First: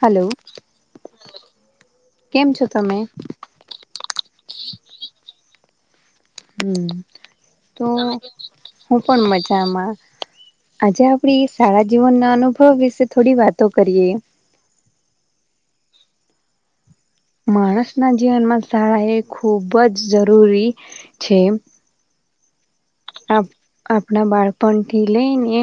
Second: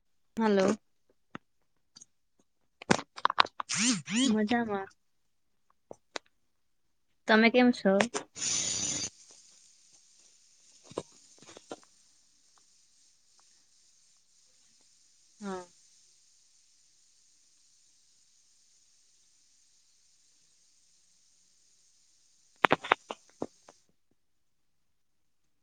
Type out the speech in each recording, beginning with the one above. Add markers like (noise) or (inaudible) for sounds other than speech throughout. Hello કેમ છો તમે મજામાં હમ તમે કેમ તો છો હું પણ મજામાં આજે આપડી સારા જીવનના અનુભવ વિશે થોડી વાતો કરીએ હમ માણસના જીવનમાં શાળા એ ખૂબ જ જરૂરી છે આપણા બાળપણ થી લઈને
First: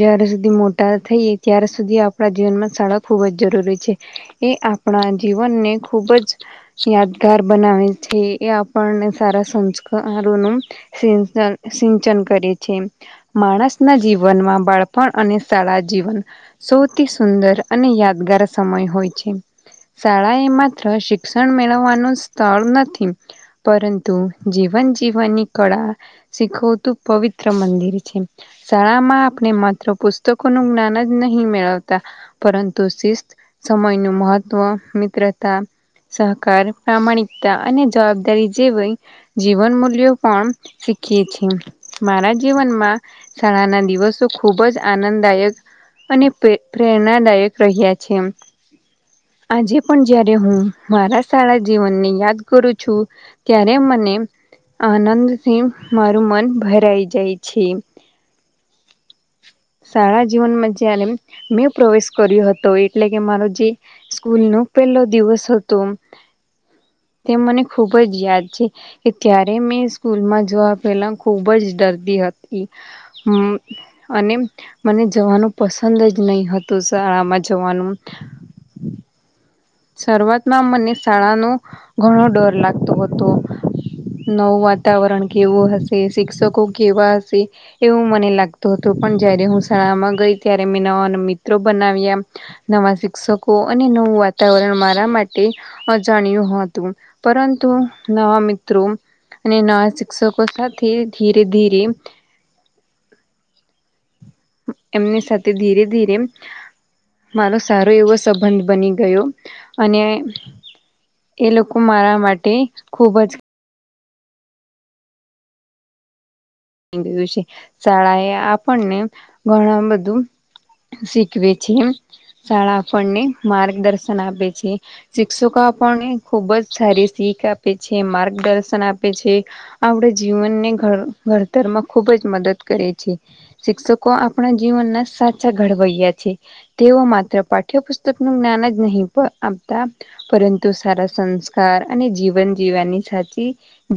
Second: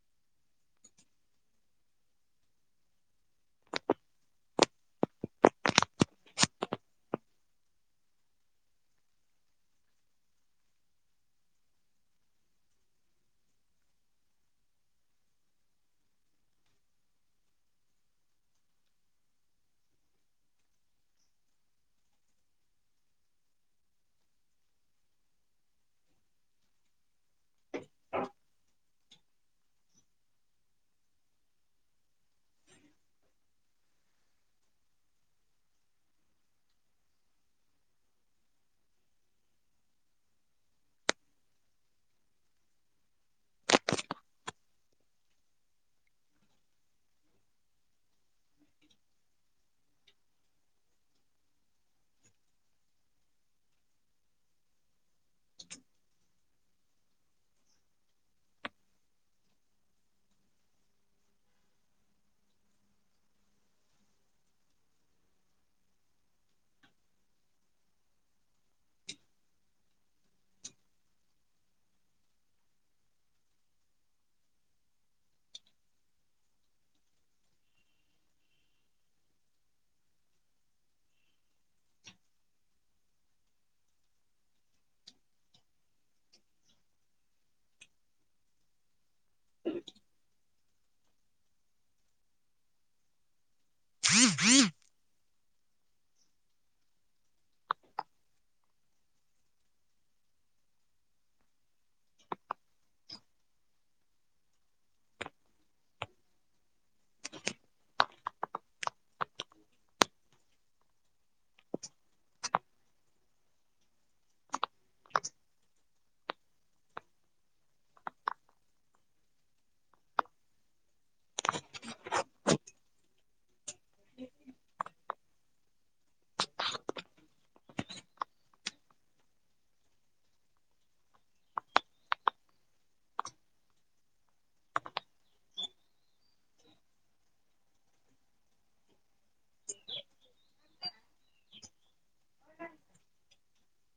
જયાર સુધી મોટા થઈએ ત્યાર સુધી આપણા જીવનમાં શાળા ખૂબ જ જરૂરી છે એ આપણા જીવનને ખૂબ જ યાદગાર બનાવે છે એ આપણને સારા સંસ્કારોનું સિંચન સિંચન કરે છે માણસ ના જીવનમાં બાળપણ અને શાળા જીવન સૌથી સુંદર અને યાદગાર સમય હોય છે શાળા એ માત્ર શિક્ષણ મેળવવાનું સ્થળ નથી પરંતુ જીવન જીવનની કળા શીખવતું પવિત્ર મંદિર છે શાળામાં આપણે માત્ર પુસ્તકો નું જ્ઞાન જ નહીં મેળવતા પરંતુ શિસ્ત સમય ન મહત્વ મિત્રતા સહકાર પ્રામાણિકતા અને જવાબદારી જેવી જીવન મૂલ્ય પણણ શિક મારા જીવનમાં શાળા ના દિવસો ખુબ જ આનંદદાયક અને પ્રેરણાદાયક રહ્યા છે આજે પણ જ્યારે હું મારા સળા જીવનને યાદ કરું છું ત્યારે મને આનંદથી મારું મન ભરાઈ જાય છે શાળા જીવનમાં જ મેં પ્રવેશ કર્યો હતો એટલે કે મારો જે સ્કૂલ નો પેલો દિવસ હતો તે મને ખુબ જ યાદ છે. ત્યારે મેં સ્કૂલમાં જોવા પેલા ખુબ જ ડરતી હતી. હ અને મને જવાનું પસંદ જ નહી હતું શાળામાં જવાનું શરૂઆતમાં મને શાળાનો ઘણો ડર લાગતો હતો નવું વાતાવરણ કેવું હશે શિક્ષકો કેવા હશે એવું મને લાગ તું હતો પણ જયારે હું શાળામાં ગઈ ત્યારે મેં નવા મિત્રો બનાવ્યા નવા શિ ક્ષકો અને નવું વાત માટે અજણ્યું હતું પરંતુ નવા મિત્રો અને નવા શિક્ષકો સાથે ધીરે ધીરે એમની સાથે ધીરે ધીરે મારો સારો એવો સંબંધ બની ગયો અને એ લોકો મારા માટે ખુબ જ (inaudible) (unintelligible) છે શાળા એ આપણને ઘણા બધું શીખવે છે એ શાળા આપણને માર્ગદર્શન આપે છે. શિક્ષકો આપણને ખૂબ જ સારી શીખ આપે છે, માર્ગદર્શન આપે છે. આપણા જીવનને ઘર ઘડતર માં ખુબ જ મદદ કરે છે. શિક્ષકો આપણા જીવનના સાચા ઘડવૈયા છે. તેઓ માત્ર પાઠ્યપુસ્તક નું જ્ઞાન જ નહીં પણ આપતા પરંતુ સારા સંસ્કાર અને જીવન જીવવાની સાચી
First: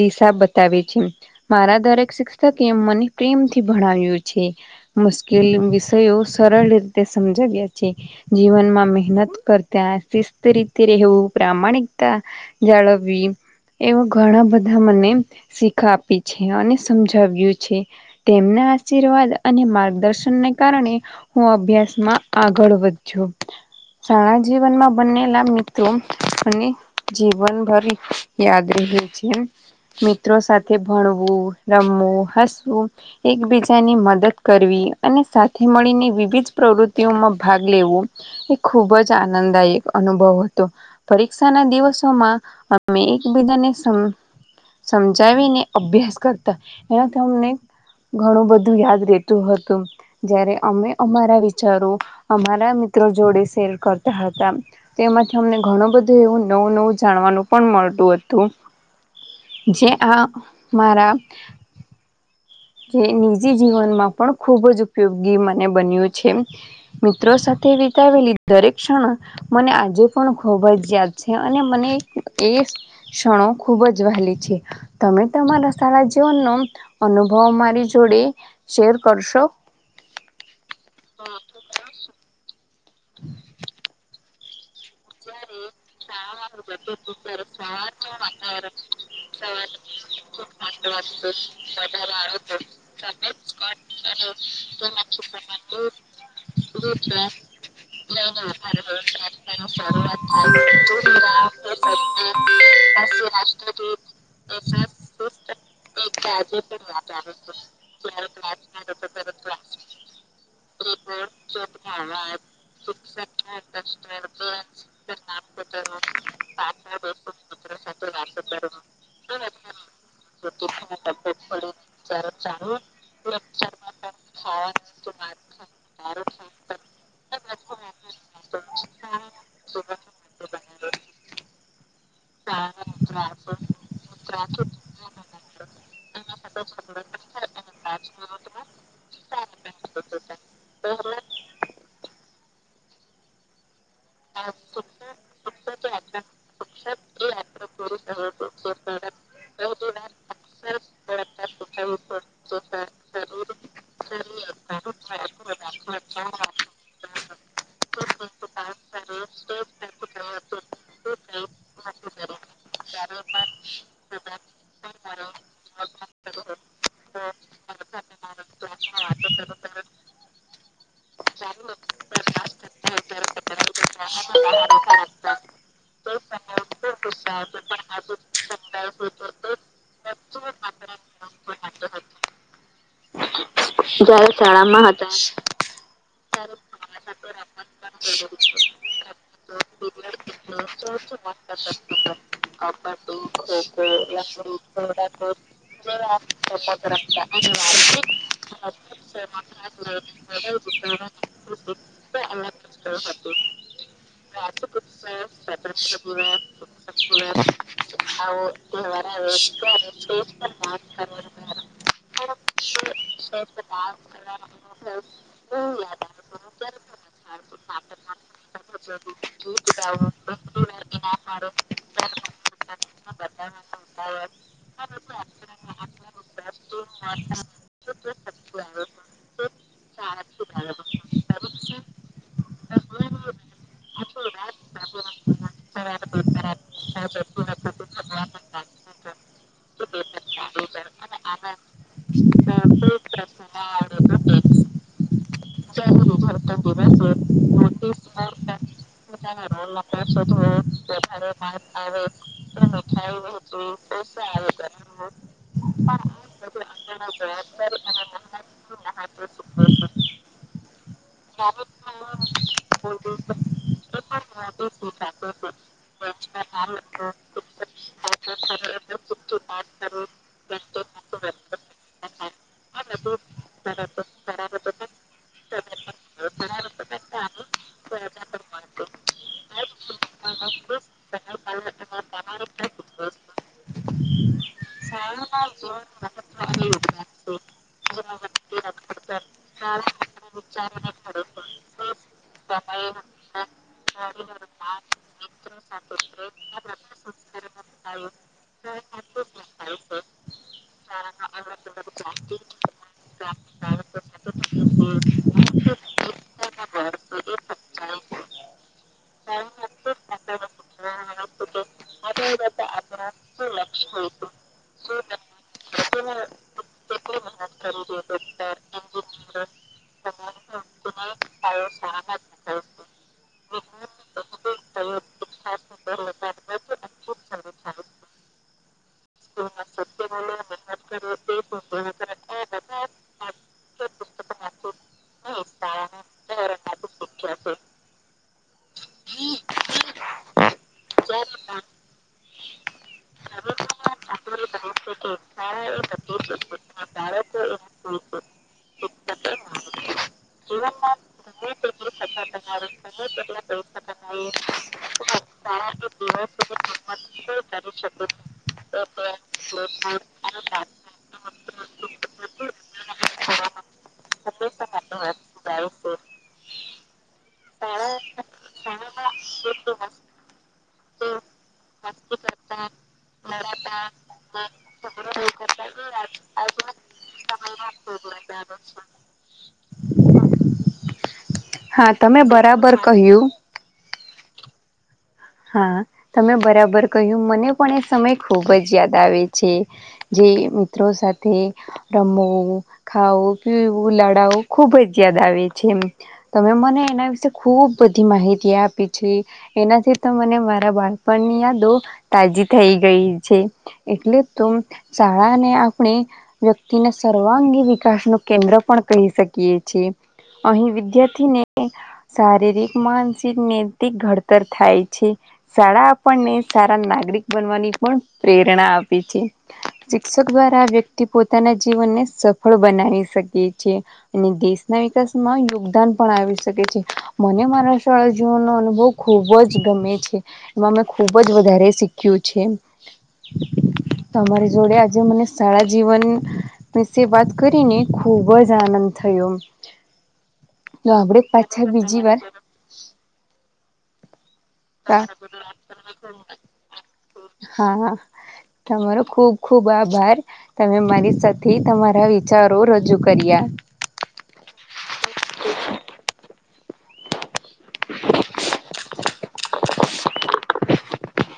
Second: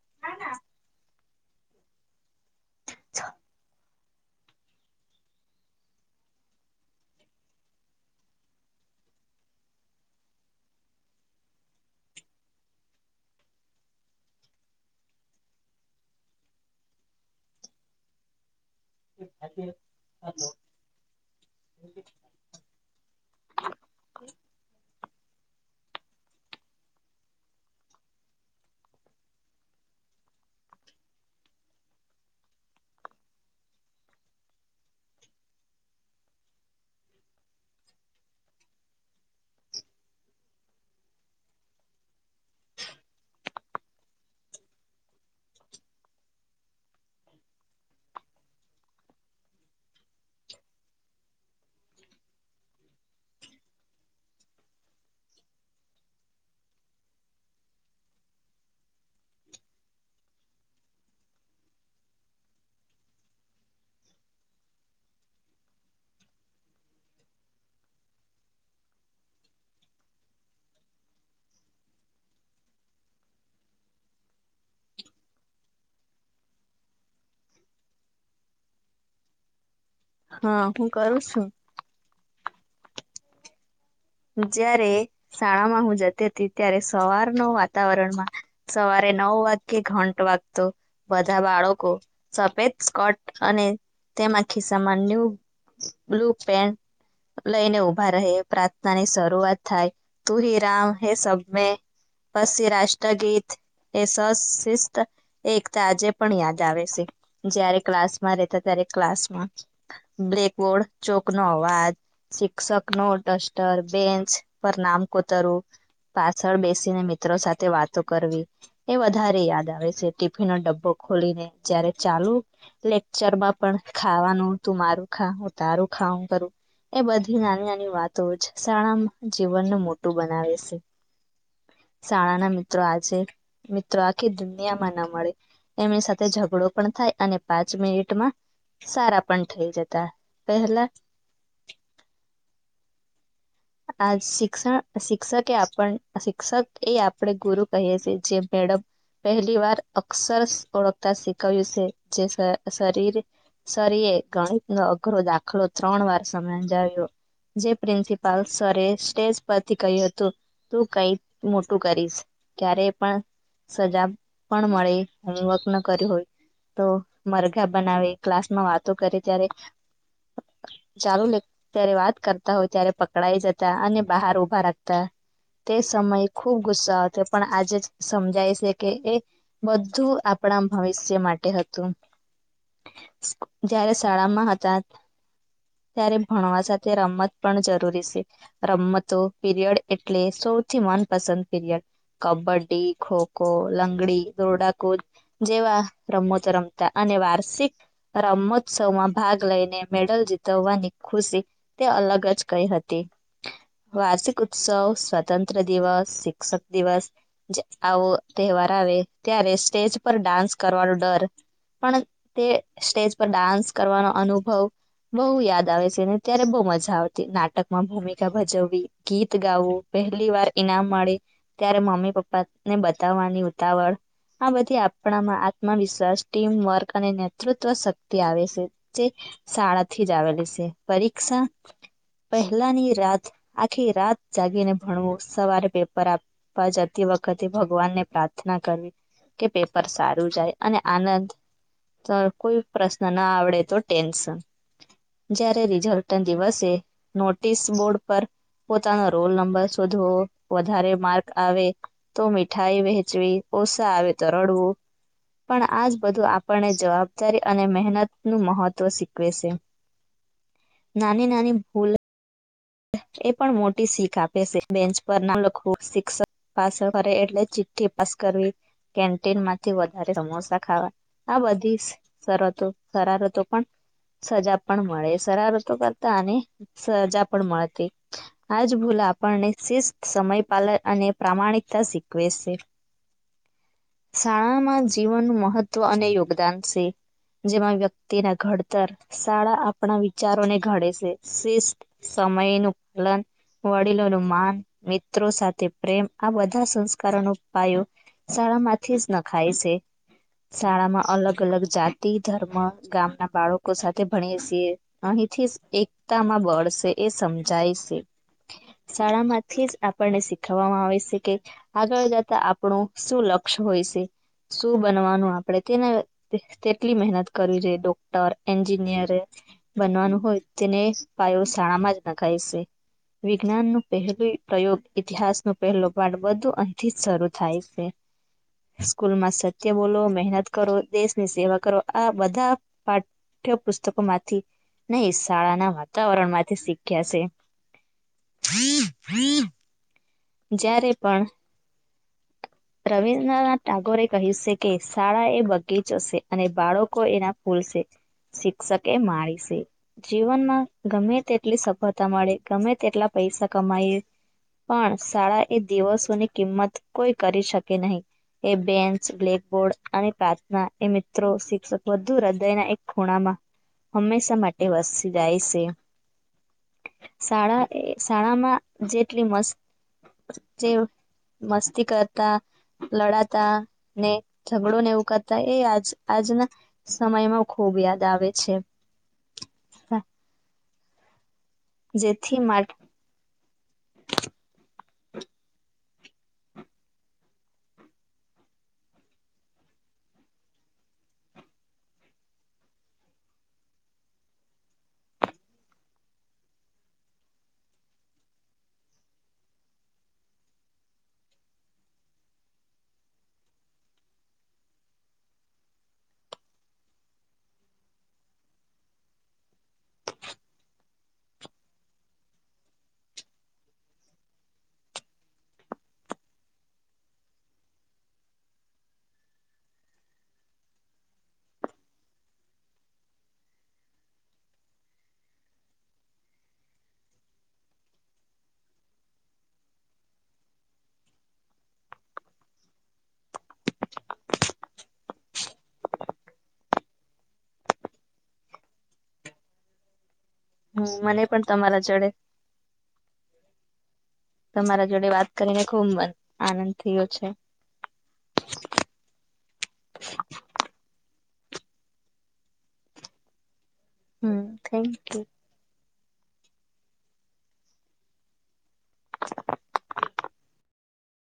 દિશા બતાવે છે મારા દરેક શિક્ષકે એમ મને પ્રેમ થી ભણાવ્યું છે. મુશ્કેલ વિષયો સરળ રીતે સમજાવ્યા છે. જીવનમાં મહેનત કરતાં શિસ્ત રીતે રહેવું પ્રમાણિકતા જાળવવી એવા ઘણા બધા મને શીખા આપી છે અને સમજાવ્યું છે. તેમના આશીર્વાદ અને માર્ગદર્શનને કારણે હું અભ્યાસમાં આગળ વધજો શાણા જીવનમાં બનેલા મિત્રો અને જીવનભરી યાદ રહે છે મિત્રો સાથે ભણવું રમવું હસવું એકબીજાની મદદ કરવી અને સાથે મળીને વિવિધ પ્રવૃત્તિઓમાં ભાગ લેવો એ ખૂબ જ આનંદદાયક અનુભવ હતો પરીક્ષા ના દિવસોમાં અમે એકબીજાને સમ સમજાવીને અભ્યાસ કરતા એમાં તમને ઘણું બધું યાદ રેતું હતું. જયારે અમે અમારા વિચારો અમારા મિત્રો જોડે શેર કરતા હતા તેમાંથી અમને ઘણું બધું એવું નવું નવું જાણવાનું પણ મળતું હતું જેે આ મારા જે નિજી જીવનમાં પણ ખૂબ જ ઉપયોગી મને બન્યું છે. મિત્રો સાથે વિતાવેલી દરેક ક્ષણ મને આજે પણ ખુબ જ યાદ છે, અને મને એ ક્ષણો ખુબ જ વાહલી છે. તમે તમારા સારા જીવનનો અનુભવ મારી જોડે શેર કરશો? હા હું કરું છું. (inaudible) જ્યારે શાળામાં હું જતી હતી ત્યારે સવાર નુ વાતાવરણમાં સવારે નવ વાગ કે ઘંટ વાગ તો બધા બાળકો સફેદ સ્કટ અને તેમાં ખિસ્સામાં ન્યુ બ્લુ પેન્ટ લઈને ઉભા રહે પ્રાર્થના ની શરૂઆત થાય તું હિ રામ હે સબ મેં પછી રાષ્ટ્રગીત એ સશિષ્ટ એ એકતા આજે પણ યાદ આવે છે જય્યારે ક્લાસમાં રહેતા ત્યારે ક્લાસમાં બ્કબોર્ડ ચોક નો અવાજ શિક્ષક નો ટસ્ટર બેન્ચ પર નામ કોતરવું પાછળ બેસીને મિત્રો સાથે વાતો કરવી. એ વધારે યાદ આવે છે ટિફિનનો ડબ્બો ખોલીને જયારે ચાલુ. લેકચરમાં પણ ખાવાનું તું મારું ખાું તારું ખા કરું એ બધી નાની નાની વાતો જ શાળા જીવનનું મોટું બનાવે છે. શાળાના મિત્રો આજે મિત્રો આખી દુનિયામાં ના મળે એમની સાથે ઝઘડો પણ થાય અને પાંચ મિનિટમાં સારા પણ થઈ જતા પેલા આ શિક્ષણ શિક્ષકે આપણ શિક્ષક એ આપણે ગુરુ કહીએ છીએ જે મેડમ પહેલી વાર અક્ષર ઓળખતા શીખવ્યું છે જે શરીર શરી એ ગણિત નો અઘરો દાખ ત્રણ વાર સમ આવ્યો જે પ્રિ પલ્સરે સ્ટેજ પરથી કહ્યું હતું તું કઈ મોટું કરીશ ક્યારે પણ સજા પણ મળે હોમવર્ક ન કર્યું હોય તો મરઘા બનાવે ક્લાસમાં વાતો કરી ત્યારે ચાલુે ત્યારે વાત કરતા હોય ત્યારે પકડાાય જતા અને બહાર ઉભા રાખતા તે સમય ખુબ ગુસ્સા હતો પણ આજે જ સમજાય છે કે એ બધું આપણા ભવિષ્ય માટે હતું જારે શાળા માં હતા ત્યારે ભણવા સાથે રમત પણ જતી રમતો પીરિયડ એટલે સૌથી મનપસંદ પીરિયડ કબ્ડી ખોખો લંગડી દોરડાકુદ જેવા રમતો રમતા અને વાર્ષિક રમ્મોત્સવમાં ભાગ લઈને મેડલ જીતવવાની ખુશી તે અલગ જ કઈ હતી વાર્ષિક ઉત્સવ સ્વતંત્ર દિવસ શિક્ષક દિવસ આવો તહેવાર આવે ત્યારે સ્ટેજ પર ડાન્સ કરવાનો ડર પણ તે સ્ટેજ પર ડાન્સ કરવાનો અનુભવ બહુ યાદ આવે છે ને ત્યારે બહુ મજા આવશે નાટક માં ભૂમિકા ભજવવી ગીત ગાવું પહેલી વાર ઈનામ મળે ત્યારે મમ્મી પપ્પા ને બતાવવાની ઉતાવળ આ બધી આપણામાં આત્મવિશ્વાસ ટીમ વર્ક અને નેતૃત્વ શક્તિ આવે છે જે શાળાથી જ આવેલી છે પરીક્ષા પહેલાની રાત આખી રાત જાગીને ભણવું સવારે પેપર આપ પણ જતી વખતે ભગવાનને પ્રાર્થના કરવી કે પેપર સારું જાય અને આનંદ કોઈ પ્રશ્ન ના આવડે તો ટેન્શન જયારે રિઝલ્ટ ના દિવસે નોટિસ બોર્ડ પર પોતાનો રોલ નંબર શોધવો વધારે માર્ક આવે તો મીઠાઈ વહેચવી ઓછા આવે તો રડવું હા પણ આજ બધું આપણને જવાબદારી અને મહેનત નું મહત્વ શીખવે છે. હ નાની નાની ભૂલ એ પણ મોટી શીખ આપે છે બેન્ચ પર નામ લખું શિક્ષક પાસ કરે એટલે ચિઠ્ઠી પાસ કરવી કેન્ટીન માંથી વધારે સમોસા ખાવા આ બધી સરતો સરાર હતો પણ સજા પણ મળે સરારતો કરતા આને સજા પણ મળતી આજ ભૂલ આપણને શિસ્ત સમય પાલન અને પ્રામાણિકતા શીખવે સે. બ શાળામાં જીવનનું મહત્વ અને યોગદાન સે. જેમાં વ્યક્તિના ઘડતર, સાળા આપણા વિચારોને ઘડે સે, શિસ્ત સમયનું પાલન વડીલોનું માન, મિત્રો સાથે પ્રેમ આ બધા સંસ્કારોનું ઉપાયો સારામાંથી જ નખાય છે. શાળામાં અલગ અલગ જાતિ, ધર્મ ગામના બાળકો સાથે ભણીએ સીએ. અહીંથી એકતામાં બળશે એ સમજાય સે. શાળા માંથી જ આપણને શીખવવામાં આવે સે કે આગળ જતા આપણું શું લક્ષ્ય હોય સે, શું બનવાનું આપણેે તેને તેટલી મહેનત કરવી જોઈએ ડોક્ટર, એન્જિનિયરે બનવાનું હોય તેને પાયો શાણામાં જ નખાય સે. વિજ્ઞાન નું પહેલું પ્રયોગ ઇતિહાસ ન પહેલો પાઠ બધું અહીંથી જ શરુ થાય સે. સ્કૂલમાં સત્ય બોલો, મહેનત કરો, દેશની સેવા કરો આ બધા પાઠ ઠય પુસ્તકો માંથી નહી, શાળાના વાતાવરણ માંથી શીખ્યા છે, જ્યારે પણ રવિન્દ્રનાથ ટાગોરે કહ્યું સે કે શાળા એ બગીચો છે, અને બાળકો એના ફૂલ શે. શિક્ષકે મારી છે. જીવનમાં ગમે તેટલી સફળતા મળે, ગમે તેટલા પૈસા કમાઈએ. પણ શાળા એ દિવસોની કિંમત કોઈ કરી શકે નહીં. એ બેન્ચ, બ્લેકબોર્ડ અને પ્રાર્થના એ મિત્રો, શિક્ષક બધુ હૃદયના એક ખૂણામાં હંમેશા માટે વસી જાય છે. શાળા એ શાળામાં જેટલી મસ્ત જે મસ્તી કર તા લડાતા ને ઝઘડો ને એવું કરતા એ આજ આજના સમયમાં ખુબ યાદ આવે છે. હા તમે જેથી બરાબર કહ્યું હા. તમે બરાબર કહ્યું મને પણ એ સમય ખુબ જ યાદ આવે છે. જે મિત્રો સાથે રમવું, ખાવું, પીવું, લડાવું ખુબ જ યાદ આવે છે એ. તમે મને એના વિશે ખુબ બધી માહિતી આપી છે, એનાથી તો મને મારા બાળપણની યાદો તાજી થઈ ગઈ છે. એટલે ત શળા ને આપણે વ્યક્તિને સર્વાંગી વિકાસ નું કેન્દ્ર પણ કહી શકીએ છીએ. અહીં વિદ્યાર્થીને શારીરિક, માનસિક, નૈતિક ઘડતર થાય છે. શાળા આપણને સારા નાગરિક બનવાની પણ પ્રેરણા આપે છે. શિક્ષક દ્વારા આ વ્યક્તિ પોતાના જીવનને સફળ બનાવી શકી છે. અને દેશના વિકાસમાં યોગદાન પણ આવી શકે છે, મને મારા શાળા જીવનનો અનુભવ ખૂબ જ ગમે છે, એમાં મેં ખૂબ જ વધારે શીખ્યું છે. તમારી જોડે આજે મને સારા જીવન વિશે વાત કરીને ખૂબ જ આનંદ થયો. તો મને આપડે પણ પાછા તમારા બીજી જોડે વાર તમારા જોડે વાત કરીને ખુબ મન આનંદ થયો છે. હા તમારો ખુબ ખુબ આભાર. તમે મારી સાથે તમારા વિચારો રજૂ કર્યા. હમ્મ થેન્ક યુ.